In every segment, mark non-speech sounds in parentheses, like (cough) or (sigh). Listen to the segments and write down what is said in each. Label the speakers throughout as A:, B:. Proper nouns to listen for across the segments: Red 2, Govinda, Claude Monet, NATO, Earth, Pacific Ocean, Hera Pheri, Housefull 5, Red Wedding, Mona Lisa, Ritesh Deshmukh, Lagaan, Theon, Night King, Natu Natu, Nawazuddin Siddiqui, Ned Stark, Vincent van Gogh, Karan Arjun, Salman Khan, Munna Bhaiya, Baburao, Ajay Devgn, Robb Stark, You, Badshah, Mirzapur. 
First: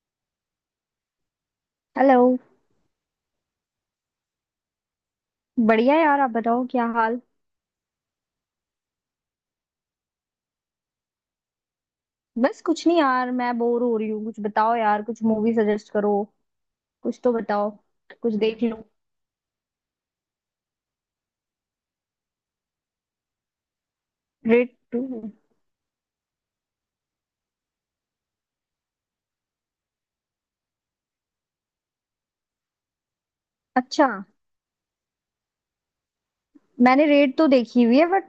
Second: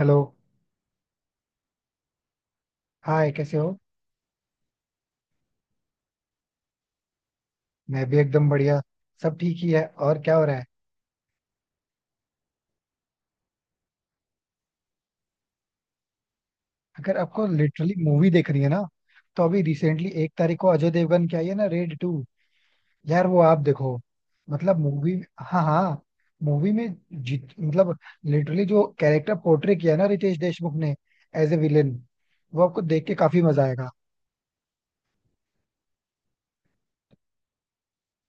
A: Hello.
B: Hello.
A: Hi, कैसे हो?
B: बढ़िया यार, आप बताओ क्या हाल।
A: मैं भी एकदम बढ़िया. सब ठीक ही है. और क्या हो रहा है?
B: बस कुछ नहीं यार, मैं बोर हो रही हूँ। कुछ बताओ यार, कुछ मूवी सजेस्ट करो।
A: अगर
B: कुछ तो
A: आपको
B: बताओ।
A: लिटरली मूवी
B: कुछ
A: देखनी
B: देख
A: है ना,
B: लूं।
A: तो अभी रिसेंटली एक तारीख को अजय देवगन की आई है ना, रेड टू. यार, वो आप देखो.
B: रेड
A: मतलब
B: टू।
A: मूवी. हाँ, हाँ. मूवी में जित मतलब लिटरली जो कैरेक्टर पोर्ट्रे किया है ना रितेश देशमुख ने, एज ए विलेन, वो आपको देख के काफी मजा आएगा.
B: अच्छा, मैंने रेड तो देखी हुई है, बट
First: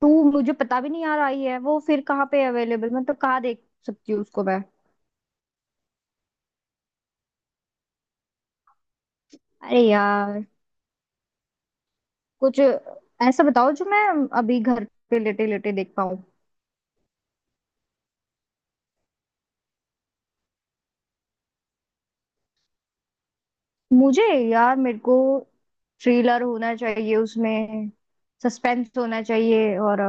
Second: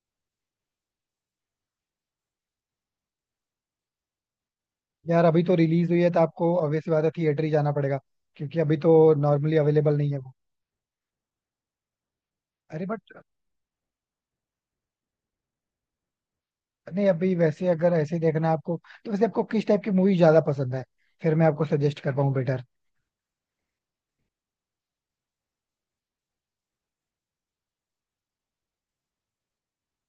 B: टू मुझे पता भी नहीं यार आई है वो। फिर कहाँ पे अवेलेबल, मतलब कहाँ देख सकती हूँ उसको मैं।
A: यार अभी तो रिलीज हुई है, तो आपको ऑब्वियसली बात है, थिएटर ही जाना पड़ेगा. क्योंकि अभी तो नॉर्मली
B: अरे
A: अवेलेबल नहीं है वो.
B: यार, कुछ
A: अरे बट.
B: ऐसा बताओ जो मैं अभी घर पे लेटे लेटे देख पाऊँ।
A: नहीं, अभी वैसे अगर ऐसे ही देखना है आपको, तो वैसे आपको किस टाइप की मूवी ज्यादा पसंद है? फिर मैं आपको सजेस्ट कर पाऊँ बेटर.
B: मुझे यार, मेरे को थ्रिलर होना चाहिए उसमें, सस्पेंस होना चाहिए, और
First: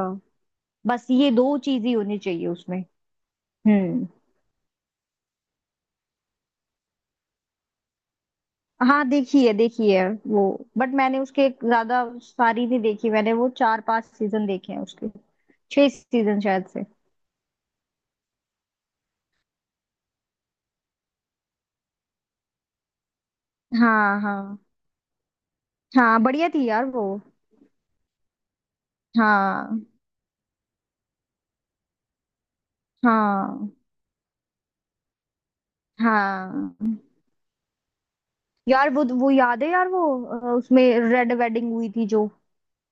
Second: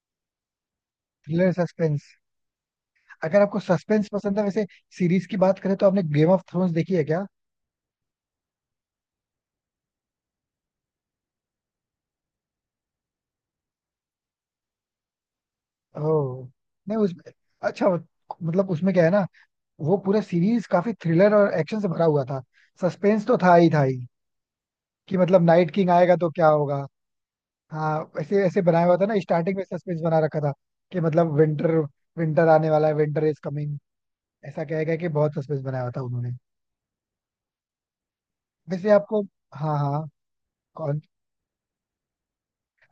B: बस ये
A: थ्रिलर
B: दो चीज ही
A: सस्पेंस.
B: होनी चाहिए उसमें।
A: अगर आपको सस्पेंस
B: हम्म।
A: पसंद है वैसे, सीरीज की बात करें तो आपने गेम ऑफ थ्रोन्स देखी है क्या?
B: हाँ, देखी है वो। बट मैंने उसके ज्यादा सारी नहीं देखी। मैंने वो चार पांच सीजन देखे हैं उसके, छह सीजन
A: ओह.
B: शायद से।
A: नहीं उस अच्छा, मतलब उसमें क्या है ना, वो पूरा सीरीज काफी थ्रिलर और एक्शन से भरा हुआ था. सस्पेंस तो था ही, था ही
B: हाँ हाँ
A: कि मतलब नाइट किंग आएगा
B: हाँ,
A: तो क्या
B: बढ़िया थी
A: होगा.
B: यार वो।
A: हाँ, ऐसे ऐसे बनाया हुआ था ना, स्टार्टिंग में
B: हाँ
A: सस्पेंस बना रखा था कि मतलब विंटर विंटर आने वाला है. विंटर इज
B: हाँ
A: कमिंग, ऐसा कहेगा कि बहुत सस्पेंस बनाया हुआ था उन्होंने.
B: हाँ
A: वैसे
B: यार वो
A: आपको.
B: वो याद है
A: हाँ,
B: यार वो,
A: हाँ.
B: उसमें
A: कौन?
B: रेड वेडिंग हुई थी जो।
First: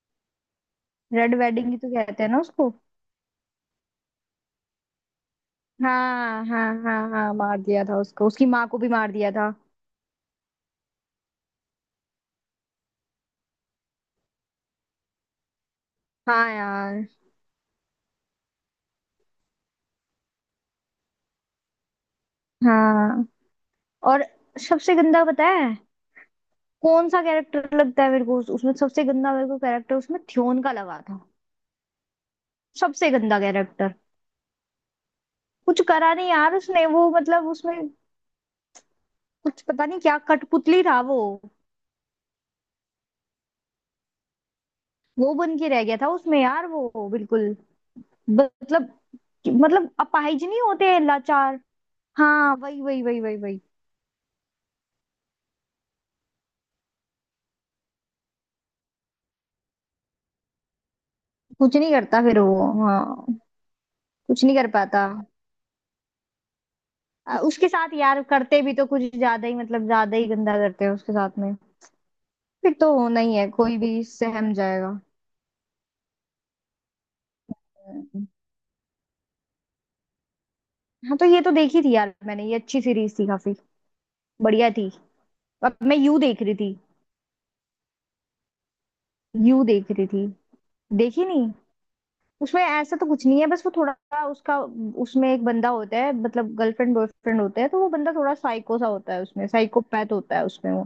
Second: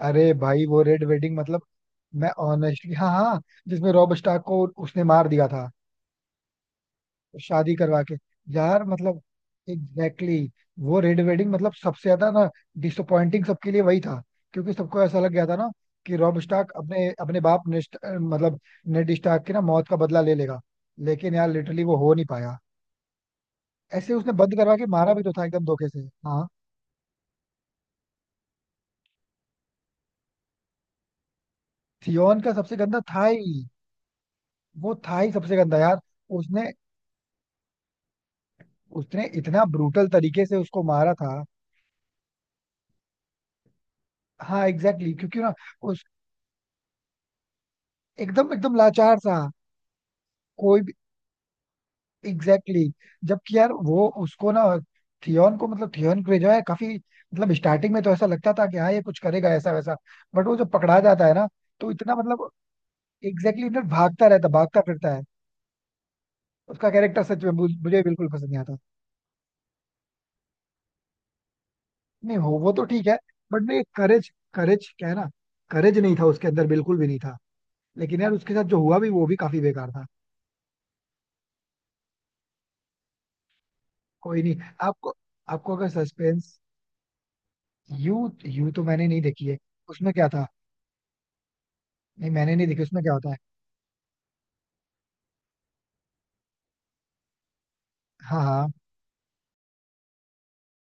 A: अरे भाई वो रेड
B: रेड
A: वेडिंग मतलब.
B: वेडिंग ही तो कहते
A: मैं
B: हैं ना उसको।
A: ऑनेस्टली हाँ, हाँ. जिसमें रॉब स्टार्क को उसने मार दिया था,
B: हाँ हाँ हाँ हाँ, मार
A: शादी
B: दिया था
A: करवा के.
B: उसको, उसकी माँ को
A: यार
B: भी मार
A: मतलब
B: दिया था।
A: एग्जैक्टली, वो रेड वेडिंग मतलब सबसे ज्यादा ना डिसअपॉइंटिंग सबके लिए वही था. क्योंकि सबको ऐसा लग गया था ना कि रॉब
B: हाँ
A: स्टार्क अपने
B: यार।
A: अपने बाप नेस्ट मतलब नेड स्टार्क की ना मौत का बदला ले लेगा. लेकिन यार लिटरली वो हो नहीं पाया.
B: हाँ।
A: ऐसे
B: और
A: उसने बंद करवा के
B: सबसे
A: मारा भी
B: गंदा
A: तो
B: पता
A: था, एकदम
B: है
A: धोखे से. हाँ.
B: कौन सा कैरेक्टर लगता है मेरे को उसमें? सबसे गंदा मेरे को कैरेक्टर उसमें थ्योन का लगा था।
A: थियोन का सबसे गंदा
B: सबसे
A: था
B: गंदा
A: ही.
B: कैरेक्टर।
A: वो था ही सबसे गंदा
B: कुछ
A: यार.
B: करा नहीं यार
A: उसने
B: उसने वो, मतलब उसमें।
A: उसने
B: कुछ
A: इतना
B: पता नहीं,
A: ब्रूटल
B: क्या
A: तरीके से
B: कठपुतली
A: उसको
B: था
A: मारा
B: वो।
A: था. हाँ, एग्जैक्टली,
B: वो
A: क्योंकि ना
B: बन के रह गया
A: उस
B: था उसमें यार वो बिल्कुल।
A: एकदम एकदम
B: मतलब,
A: लाचार सा.
B: मतलब अपाहिज नहीं
A: कोई
B: होते
A: भी.
B: हैं लाचार। हाँ
A: एग्जैक्टली
B: वही वही वही
A: exactly,
B: वही
A: जबकि
B: वही।
A: यार वो उसको ना, थियोन को, मतलब थियोन को जो है काफी, मतलब स्टार्टिंग में तो ऐसा लगता था कि हाँ ये कुछ करेगा, ऐसा वैसा. बट वो जब पकड़ा जाता है ना,
B: कुछ
A: तो
B: नहीं
A: इतना
B: करता फिर
A: मतलब,
B: वो, हाँ।
A: एग्जैक्टली, ना भागता
B: कुछ
A: रहता
B: नहीं कर
A: भागता
B: पाता।
A: फिरता है. उसका कैरेक्टर सच में
B: उसके
A: मुझे
B: साथ
A: मुझे
B: यार
A: बिल्कुल पसंद नहीं
B: करते भी
A: आता.
B: तो कुछ ज्यादा ही, मतलब ज्यादा ही गंदा करते हैं उसके साथ में।
A: नहीं, हो वो
B: फिर
A: तो
B: तो
A: ठीक है.
B: होना ही है,
A: बट
B: कोई
A: नहीं,
B: भी
A: करेज
B: सहम
A: करेज
B: जाएगा।
A: क्या है ना. करेज नहीं था उसके अंदर, बिल्कुल भी नहीं था. लेकिन
B: हम्म।
A: यार उसके साथ जो हुआ भी वो भी काफी बेकार था.
B: हाँ तो ये तो देखी थी यार मैंने, ये अच्छी सीरीज थी काफी।
A: कोई नहीं.
B: बढ़िया थी।
A: आपको आपको
B: अब
A: अगर
B: मैं यू देख रही
A: सस्पेंस.
B: थी।
A: यू यू तो मैंने नहीं देखी है.
B: यू देख रही
A: उसमें क्या
B: थी।
A: था?
B: देखी नहीं।
A: नहीं मैंने
B: उसमें
A: नहीं देखी,
B: ऐसा
A: उसमें
B: तो
A: क्या
B: कुछ
A: होता है?
B: नहीं है, बस वो थोड़ा उसका, उसमें एक बंदा होता है, मतलब गर्लफ्रेंड बॉयफ्रेंड होते हैं तो वो बंदा थोड़ा
A: हाँ, हाँ.
B: साइको सा होता है उसमें, साइकोपैथ होता है उसमें वो।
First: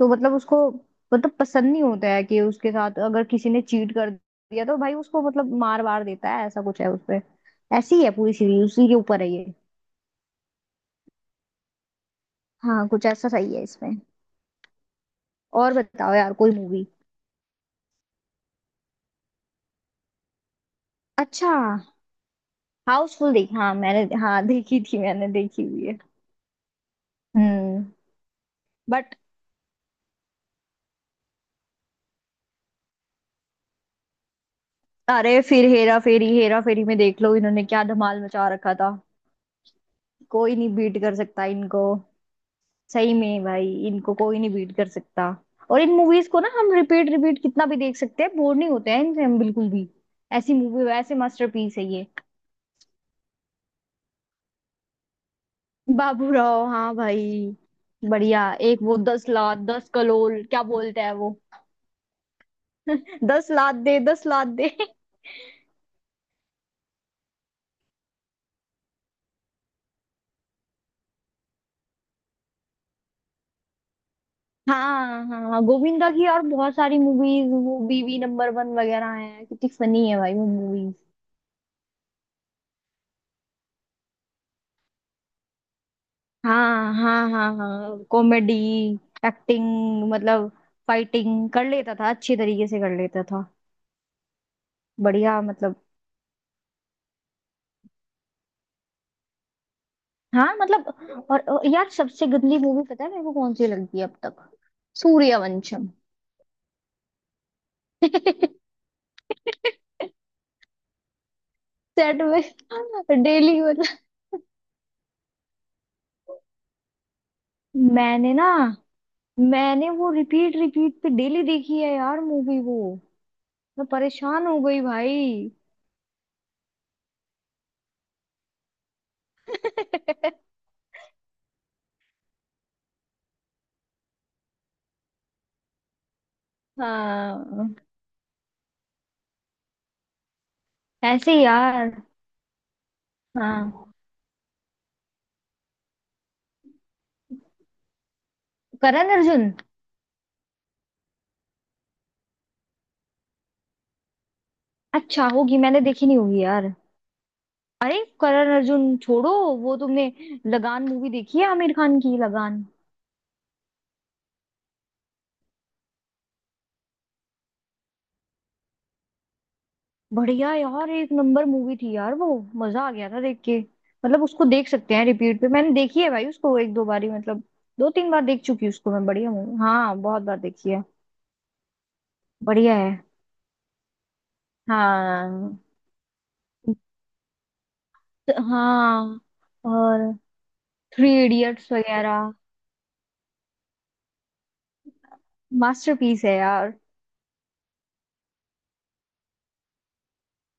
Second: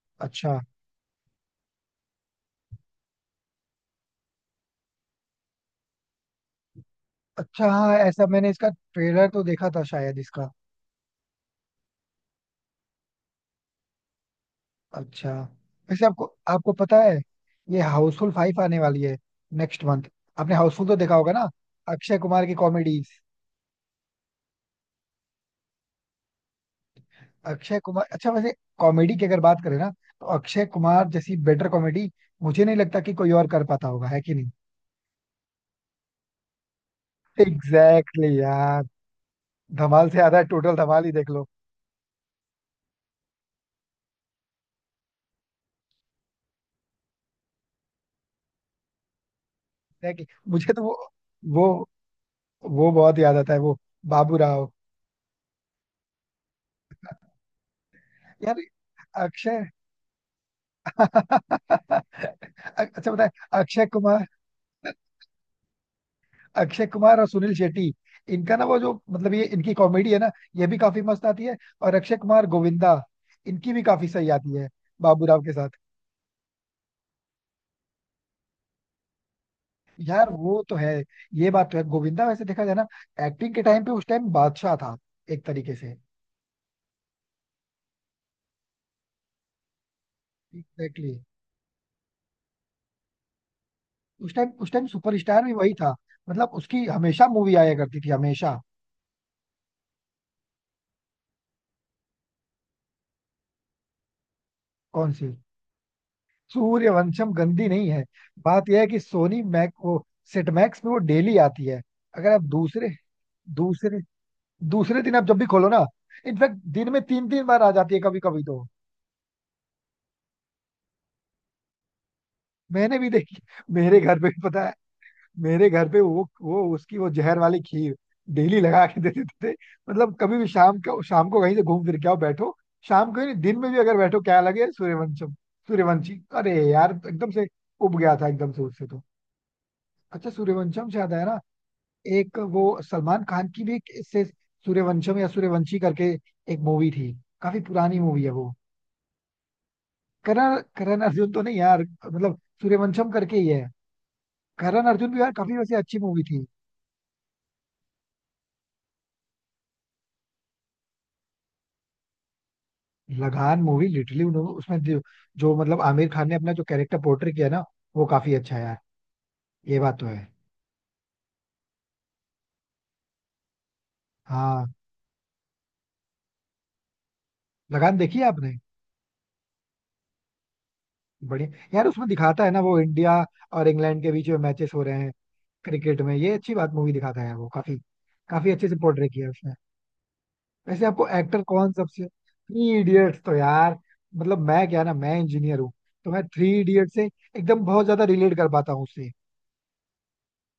B: तो मतलब
A: अच्छा.
B: उसको, मतलब पसंद नहीं होता है कि उसके साथ अगर किसी ने चीट कर दिया तो भाई उसको मतलब मार वार देता है, ऐसा कुछ है उसपे।
A: अच्छा, हाँ
B: ऐसी है
A: ऐसा
B: पूरी
A: मैंने
B: सीरीज,
A: इसका
B: उसी के ऊपर
A: ट्रेलर
B: है
A: तो
B: ये।
A: देखा था शायद इसका.
B: हाँ कुछ ऐसा सही है इसमें।
A: अच्छा,
B: और
A: वैसे
B: बताओ
A: आपको
B: यार, कोई
A: आपको
B: मूवी।
A: पता है ये हाउसफुल फाइव आने वाली है नेक्स्ट मंथ? आपने हाउसफुल तो देखा होगा ना,
B: अच्छा।
A: अक्षय कुमार की कॉमेडीज.
B: हाउसफुल देखी हाँ मैंने, हाँ देखी थी मैंने, देखी हुई है।
A: अक्षय
B: हम्म।
A: कुमार, अच्छा वैसे
B: बट
A: कॉमेडी की अगर बात करें ना, तो अक्षय कुमार जैसी बेटर कॉमेडी मुझे नहीं लगता कि कोई और कर पाता होगा, है कि नहीं.
B: अरे फिर हेरा फेरी, हेरा फेरी में देख लो
A: एग्जैक्टली
B: इन्होंने क्या धमाल
A: exactly
B: मचा रखा
A: यार,
B: था।
A: धमाल से ज्यादा
B: कोई नहीं
A: टोटल
B: बीट
A: धमाल ही
B: कर
A: देख
B: सकता
A: लो.
B: इनको। सही में भाई, इनको कोई नहीं बीट कर सकता। और इन मूवीज को ना हम रिपीट रिपीट कितना भी देख सकते हैं, बोर नहीं होते हैं इनसे हम बिल्कुल भी।
A: एग्जैक्टली.
B: ऐसी
A: मुझे तो
B: मूवी
A: वो
B: वैसे,
A: वो
B: मास्टरपीस है ये।
A: वो बहुत याद आता है, वो बाबू राव.
B: बाबूराव हाँ भाई। बढ़िया।
A: यार
B: एक वो 10 लाख,
A: अक्षय
B: दस कलोल क्या बोलते हैं वो।
A: (laughs) अच्छा बताए,
B: 10 लाख
A: अक्षय
B: दे,
A: कुमार
B: 10 लाख दे। (laughs)
A: अक्षय कुमार और सुनील शेट्टी. इनका ना वो जो मतलब, ये इनकी कॉमेडी है ना, ये भी काफी मस्त आती है. और अक्षय कुमार गोविंदा, इनकी भी काफी सही आती है,
B: हाँ
A: बाबू
B: हाँ
A: राव के
B: हाँ,
A: साथ.
B: गोविंदा की और बहुत सारी मूवीज, वो बीवी नंबर वन वगैरह हैं, कितनी फनी है
A: यार
B: भाई वो
A: वो तो है,
B: मूवीज।
A: ये बात तो है. गोविंदा वैसे देखा जाए ना, एक्टिंग के टाइम पे उस टाइम बादशाह था, एक तरीके से.
B: हाँ हाँ हाँ हाँ, कॉमेडी। एक्टिंग। मतलब
A: एग्जैक्टली.
B: फाइटिंग कर लेता था, अच्छी तरीके से कर लेता था।
A: उस टाइम
B: बढ़िया,
A: सुपरस्टार भी वही
B: मतलब।
A: था. मतलब उसकी हमेशा मूवी आया करती थी, हमेशा.
B: हाँ, मतलब और यार, सबसे गंदी मूवी पता है मेरे को कौन सी लगती है अब तक?
A: कौन सी?
B: सूर्यवंशम।
A: सूर्यवंशम गंदी नहीं है. बात यह है कि सोनी मैक
B: (laughs)
A: वो, सेट मैक्स पे वो डेली आती है.
B: सेट
A: अगर आप दूसरे
B: में (laughs) डेली वाला।
A: दूसरे दूसरे दिन आप जब भी खोलो ना, इनफैक्ट दिन में तीन तीन बार आ जाती है कभी
B: मैंने
A: कभी
B: ना,
A: तो.
B: मैंने वो रिपीट रिपीट पे डेली देखी है यार मूवी वो।
A: मैंने भी देखी.
B: मैं
A: मेरे घर पे भी
B: परेशान हो
A: पता है,
B: गई भाई।
A: मेरे घर पे वो उसकी वो जहर वाली खीर डेली लगा के दे देते थे. मतलब कभी भी
B: (laughs)
A: शाम को, शाम को कहीं से घूम फिर के आओ बैठो, शाम को ही नहीं दिन में भी अगर बैठो, क्या लगे, सूर्यवंशम. सूर्यवंशी, अरे यार एकदम से
B: हाँ,
A: उब गया था एकदम से उससे तो. अच्छा सूर्यवंशम से याद आया
B: ऐसे
A: ना,
B: ही यार।
A: एक वो सलमान खान की भी एक
B: हाँ।
A: इससे सूर्यवंशम या सूर्यवंशी करके एक मूवी थी, काफी पुरानी मूवी है वो.
B: करण अर्जुन।
A: करण करण अर्जुन तो नहीं यार, मतलब सूर्यवंशम करके ही है. करण अर्जुन भी
B: अच्छा
A: यार काफी
B: होगी,
A: वैसे
B: मैंने
A: अच्छी
B: देखी नहीं
A: मूवी
B: होगी
A: थी.
B: यार। अरे करण अर्जुन छोड़ो, वो तुमने लगान मूवी देखी है आमिर खान की, लगान।
A: लगान मूवी लिटरली उन्होंने उसमें जो मतलब आमिर खान ने अपना जो कैरेक्टर पोर्ट्रे किया ना, वो काफी अच्छा है यार. ये बात तो है.
B: बढ़िया यार, एक नंबर मूवी थी यार वो। मजा आ गया था देख के। मतलब उसको
A: हाँ,
B: देख सकते हैं रिपीट पे, मैंने देखी है भाई उसको, एक दो बारी मतलब। दो
A: लगान
B: तीन
A: देखी है
B: बार देख
A: आपने.
B: चुकी हूँ उसको मैं, बढ़िया मूवी, हाँ, बहुत बार देखी है।
A: बढ़िया. यार उसमें दिखाता है ना
B: बढ़िया
A: वो
B: है।
A: इंडिया और इंग्लैंड के बीच में मैचेस हो रहे हैं
B: हाँ।
A: क्रिकेट में, ये अच्छी बात मूवी दिखाता है वो. काफी काफी अच्छे से पोर्ट्रे
B: हाँ।
A: किया है उसने.
B: और
A: वैसे आपको
B: थ्री
A: एक्टर कौन
B: इडियट्स
A: सबसे,
B: वगैरह
A: थ्री इडियट्स तो यार मतलब. मैं क्या ना, मैं इंजीनियर हूँ, तो
B: मास्टरपीस
A: मैं
B: है
A: थ्री
B: यार।
A: इडियट से एकदम बहुत ज्यादा रिलेट कर पाता हूँ उससे.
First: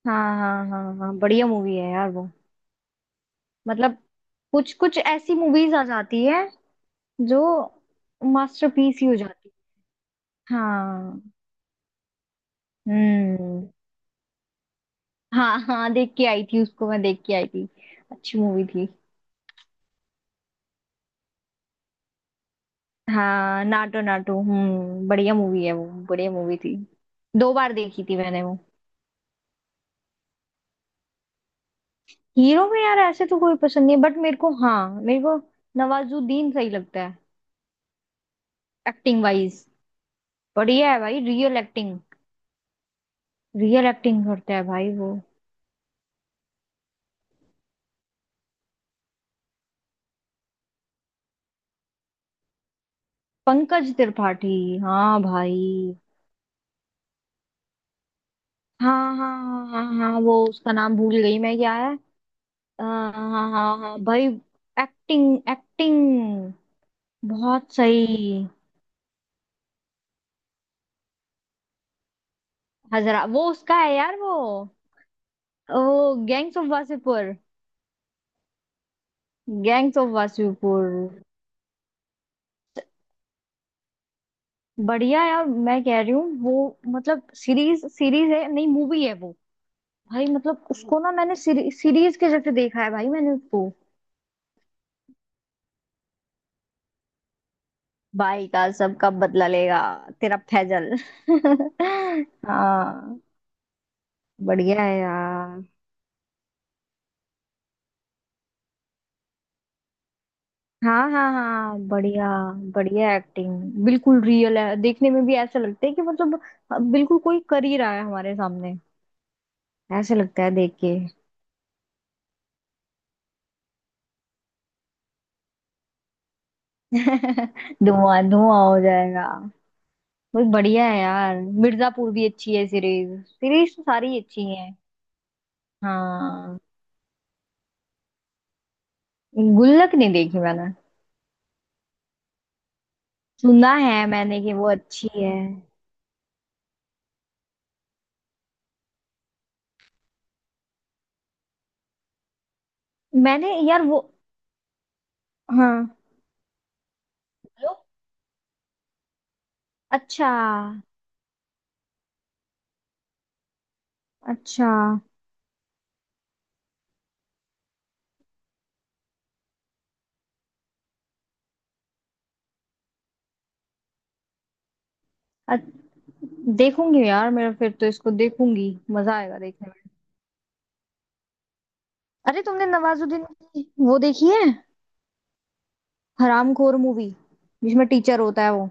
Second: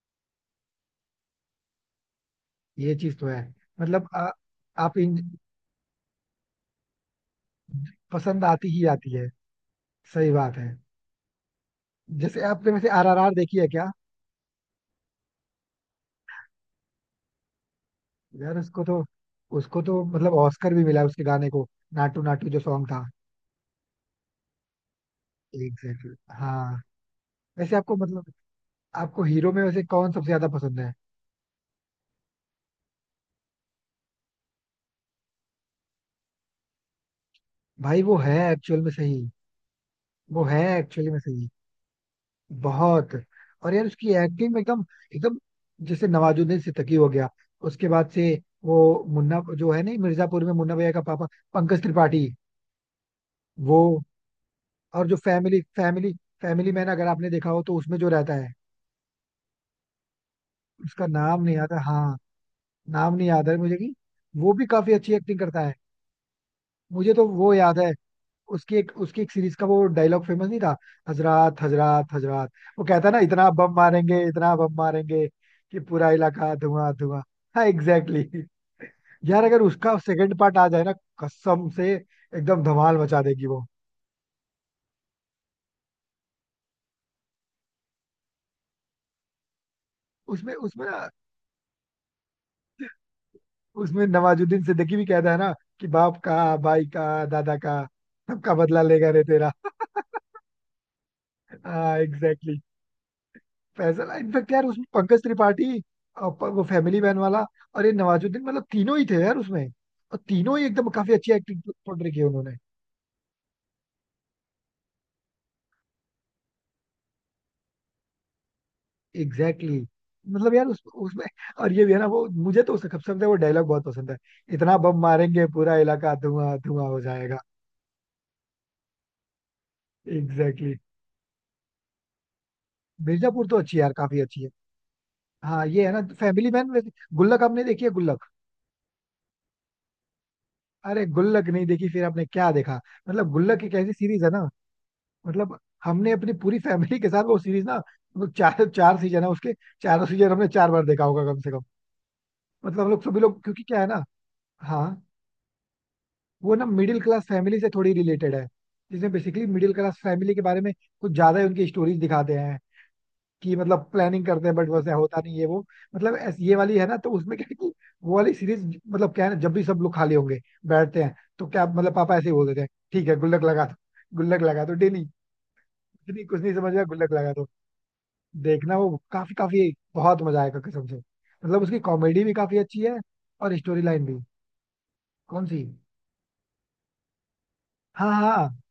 B: हाँ हाँ हाँ हाँ, बढ़िया मूवी है यार वो।
A: ये चीज तो है.
B: मतलब
A: मतलब
B: कुछ
A: आप
B: कुछ
A: इन,
B: ऐसी मूवीज आ जाती है जो
A: पसंद आती ही
B: मास्टरपीस ही
A: आती
B: हो
A: है.
B: जाती
A: सही
B: है।
A: बात है.
B: हाँ।
A: जैसे आपने वैसे आरआरआर देखी
B: हम्म।
A: है क्या?
B: हाँ हाँ, देख के आई थी उसको मैं, देख के आई थी। अच्छी
A: यार
B: मूवी
A: उसको
B: थी।
A: तो उसको तो मतलब ऑस्कर भी मिला उसके गाने को, नाटू नाटू जो सॉन्ग था.
B: हाँ, नाटो नाटो, हम्म, बढ़िया मूवी है वो।
A: एग्जैक्टली,
B: बढ़िया मूवी
A: हाँ.
B: थी, दो बार
A: वैसे आपको
B: देखी थी
A: मतलब,
B: मैंने वो।
A: आपको हीरो में वैसे कौन सबसे ज्यादा पसंद है?
B: हीरो में यार ऐसे तो कोई पसंद नहीं है, बट मेरे को, हाँ, मेरे को नवाजुद्दीन सही लगता है।
A: भाई, वो है एक्चुअल में
B: एक्टिंग
A: सही.
B: वाइज।
A: वो है
B: बढ़िया है
A: एक्चुअली में
B: भाई,
A: सही.
B: Real acting.
A: बहुत. और यार
B: रियल
A: उसकी
B: एक्टिंग
A: एक्टिंग
B: करता
A: में
B: है
A: एकदम
B: भाई वो।
A: एकदम, जैसे नवाजुद्दीन सिद्दीकी हो गया, उसके बाद से वो मुन्ना जो है, नहीं मिर्जापुर में मुन्ना भैया का पापा, पंकज त्रिपाठी. वो.
B: पंकज त्रिपाठी।
A: और जो
B: हाँ भाई।
A: फैमिली फैमिली फैमिली मैन अगर आपने देखा हो, तो उसमें जो रहता है,
B: हाँ हाँ हाँ हाँ। हाँ वो उसका नाम
A: उसका
B: भूल गई
A: नाम नहीं
B: मैं,
A: याद
B: क्या
A: है
B: है।
A: हाँ. नाम नहीं याद
B: हाँ
A: है मुझे
B: हाँ
A: कि,
B: हाँ भाई।
A: वो भी काफी अच्छी एक्टिंग
B: एक्टिंग,
A: करता है.
B: एक्टिंग।
A: मुझे तो वो
B: बहुत
A: याद है.
B: सही।
A: उसकी एक सीरीज का वो डायलॉग फेमस नहीं था, हजरात हजरात हजरात, वो कहता है ना,
B: हजरा वो उसका है यार वो
A: इतना बम मारेंगे कि पूरा
B: वो
A: इलाका
B: गैंग्स ऑफ
A: धुआं धुआं.
B: वासेपुर।
A: हाँ, एग्जैक्टली. यार अगर उसका
B: गैंग्स ऑफ
A: सेकंड पार्ट आ जाए
B: वासेपुर।
A: ना, कसम से एकदम धमाल मचा देगी वो.
B: बढ़िया यार, मैं कह रही हूँ वो। मतलब सीरीज सीरीज है नहीं, मूवी है वो। भाई
A: उसमें
B: मतलब
A: उसमें
B: उसको
A: ना,
B: ना मैंने सीरीज के जैसे देखा है भाई मैंने उसको।
A: उसमें नवाजुद्दीन सिद्दीकी भी कहता है ना, कि बाप का, भाई का, दादा का,
B: भाई
A: सबका
B: का
A: बदला
B: सब
A: लेगा
B: कब
A: रे
B: बदला
A: तेरा.
B: लेगा। तेरा फैजल।
A: हाँ
B: (laughs)
A: एग्जैक्टली.
B: हाँ।
A: फैसला. इनफेक्ट यार
B: बढ़िया
A: उसमें
B: है
A: पंकज
B: यार।
A: त्रिपाठी, और वो फैमिली मैन वाला, और ये नवाजुद्दीन, मतलब तीनों ही थे यार उसमें. और तीनों ही एकदम
B: हाँ
A: काफी अच्छी
B: हाँ
A: एक्टिंग
B: हाँ,
A: पोर्ट्रे की है
B: बढ़िया।
A: उन्होंने.
B: बढ़िया एक्टिंग। बिल्कुल रियल है, देखने में भी ऐसा लगता है कि मतलब हाँ, बिल्कुल कोई कर ही रहा है हमारे सामने।
A: एग्जैक्टली.
B: ऐसे लगता है
A: मतलब यार
B: देख के।
A: उसमें. और ये भी है ना वो, मुझे तो उसका सबसे ज्यादा वो डायलॉग बहुत पसंद है, इतना बम मारेंगे पूरा इलाका धुआं धुआं हो जाएगा.
B: (laughs) धुआं धुआं हो जाएगा। बहुत
A: एग्जैक्टली
B: बढ़िया है यार। मिर्जापुर भी अच्छी है
A: exactly.
B: सीरीज।
A: मिर्जापुर तो
B: सीरीज
A: अच्छी है
B: तो
A: यार,
B: सारी
A: काफी अच्छी है.
B: अच्छी है।
A: हाँ ये है ना फैमिली
B: हाँ।
A: मैन वैसे. गुल्लक आपने देखी है, गुल्लक?
B: गुल्लक नहीं देखी मैंने।
A: अरे, गुल्लक नहीं देखी, फिर आपने क्या देखा? मतलब गुल्लक एक
B: सुना
A: ऐसी
B: है
A: सीरीज है ना,
B: मैंने कि वो अच्छी है।
A: मतलब हमने अपनी पूरी फैमिली के साथ वो सीरीज ना, वो चार चार सीजन है उसके, चारों सीजन हमने चार बार देखा होगा कम से कम. मतलब हम लोग, सभी लोग,
B: मैंने
A: क्योंकि क्या
B: यार
A: है
B: वो।
A: ना. हाँ,
B: हाँ।
A: वो ना मिडिल क्लास फैमिली से
B: हेलो?
A: थोड़ी रिलेटेड है, जिसमें बेसिकली मिडिल क्लास
B: अच्छा।
A: फैमिली के बारे में कुछ ज्यादा ही उनकी स्टोरीज दिखाते हैं, कि मतलब प्लानिंग करते हैं बट
B: अच्छा।
A: वैसे होता नहीं है वो. मतलब ये वाली है ना, तो उसमें क्या है कि वो वाली सीरीज, मतलब क्या है ना, जब भी सब लोग खाली होंगे बैठते हैं, तो क्या मतलब पापा ऐसे ही बोल देते हैं, ठीक है गुल्लक लगा दो. गुल्लक लगा दो डेली, कुछ नहीं
B: अच्छ-
A: समझ में आया,
B: देखूंगी
A: गुल्लक
B: यार
A: लगा दो.
B: मेरा, फिर तो इसको देखूंगी,
A: देखना वो
B: मजा
A: काफी
B: आएगा देखने
A: काफी
B: में।
A: बहुत मजा आएगा कसम से, मतलब उसकी कॉमेडी भी
B: अरे
A: काफी
B: तुमने
A: अच्छी है,
B: नवाजुद्दीन
A: और
B: की
A: स्टोरी
B: वो
A: लाइन भी.
B: देखी है,
A: कौन सी?
B: हरामखोर मूवी, जिसमें
A: हाँ,
B: टीचर होता
A: हाँ,
B: है वो,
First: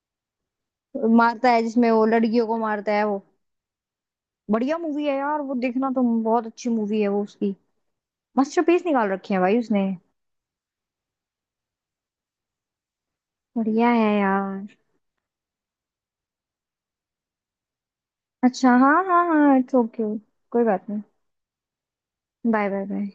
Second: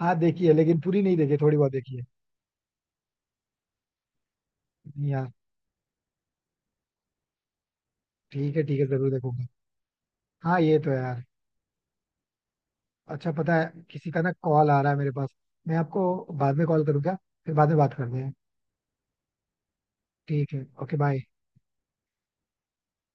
A: हाँ देखी है, लेकिन पूरी नहीं देखी,
B: मारता
A: थोड़ी
B: है
A: बहुत
B: जिसमें,
A: देखी है.
B: वो लड़कियों को मारता है वो। बढ़िया मूवी
A: नहीं
B: है
A: यार,
B: यार वो, देखना तुम, बहुत अच्छी मूवी है वो उसकी।
A: ठीक है ठीक है,
B: मास्टरपीस निकाल
A: जरूर
B: रखे हैं
A: देखूंगा.
B: भाई उसने।
A: हाँ ये तो है यार. अच्छा पता है
B: बढ़िया है
A: किसी का ना कॉल
B: यार।
A: आ रहा है मेरे पास, मैं आपको बाद में कॉल करूँ क्या? फिर बाद में बात करते हैं.
B: अच्छा हाँ हाँ हाँ, इट्स ओके।
A: ठीक
B: कोई
A: है,
B: बात
A: ओके
B: नहीं।
A: बाय.
B: Bye bye bye.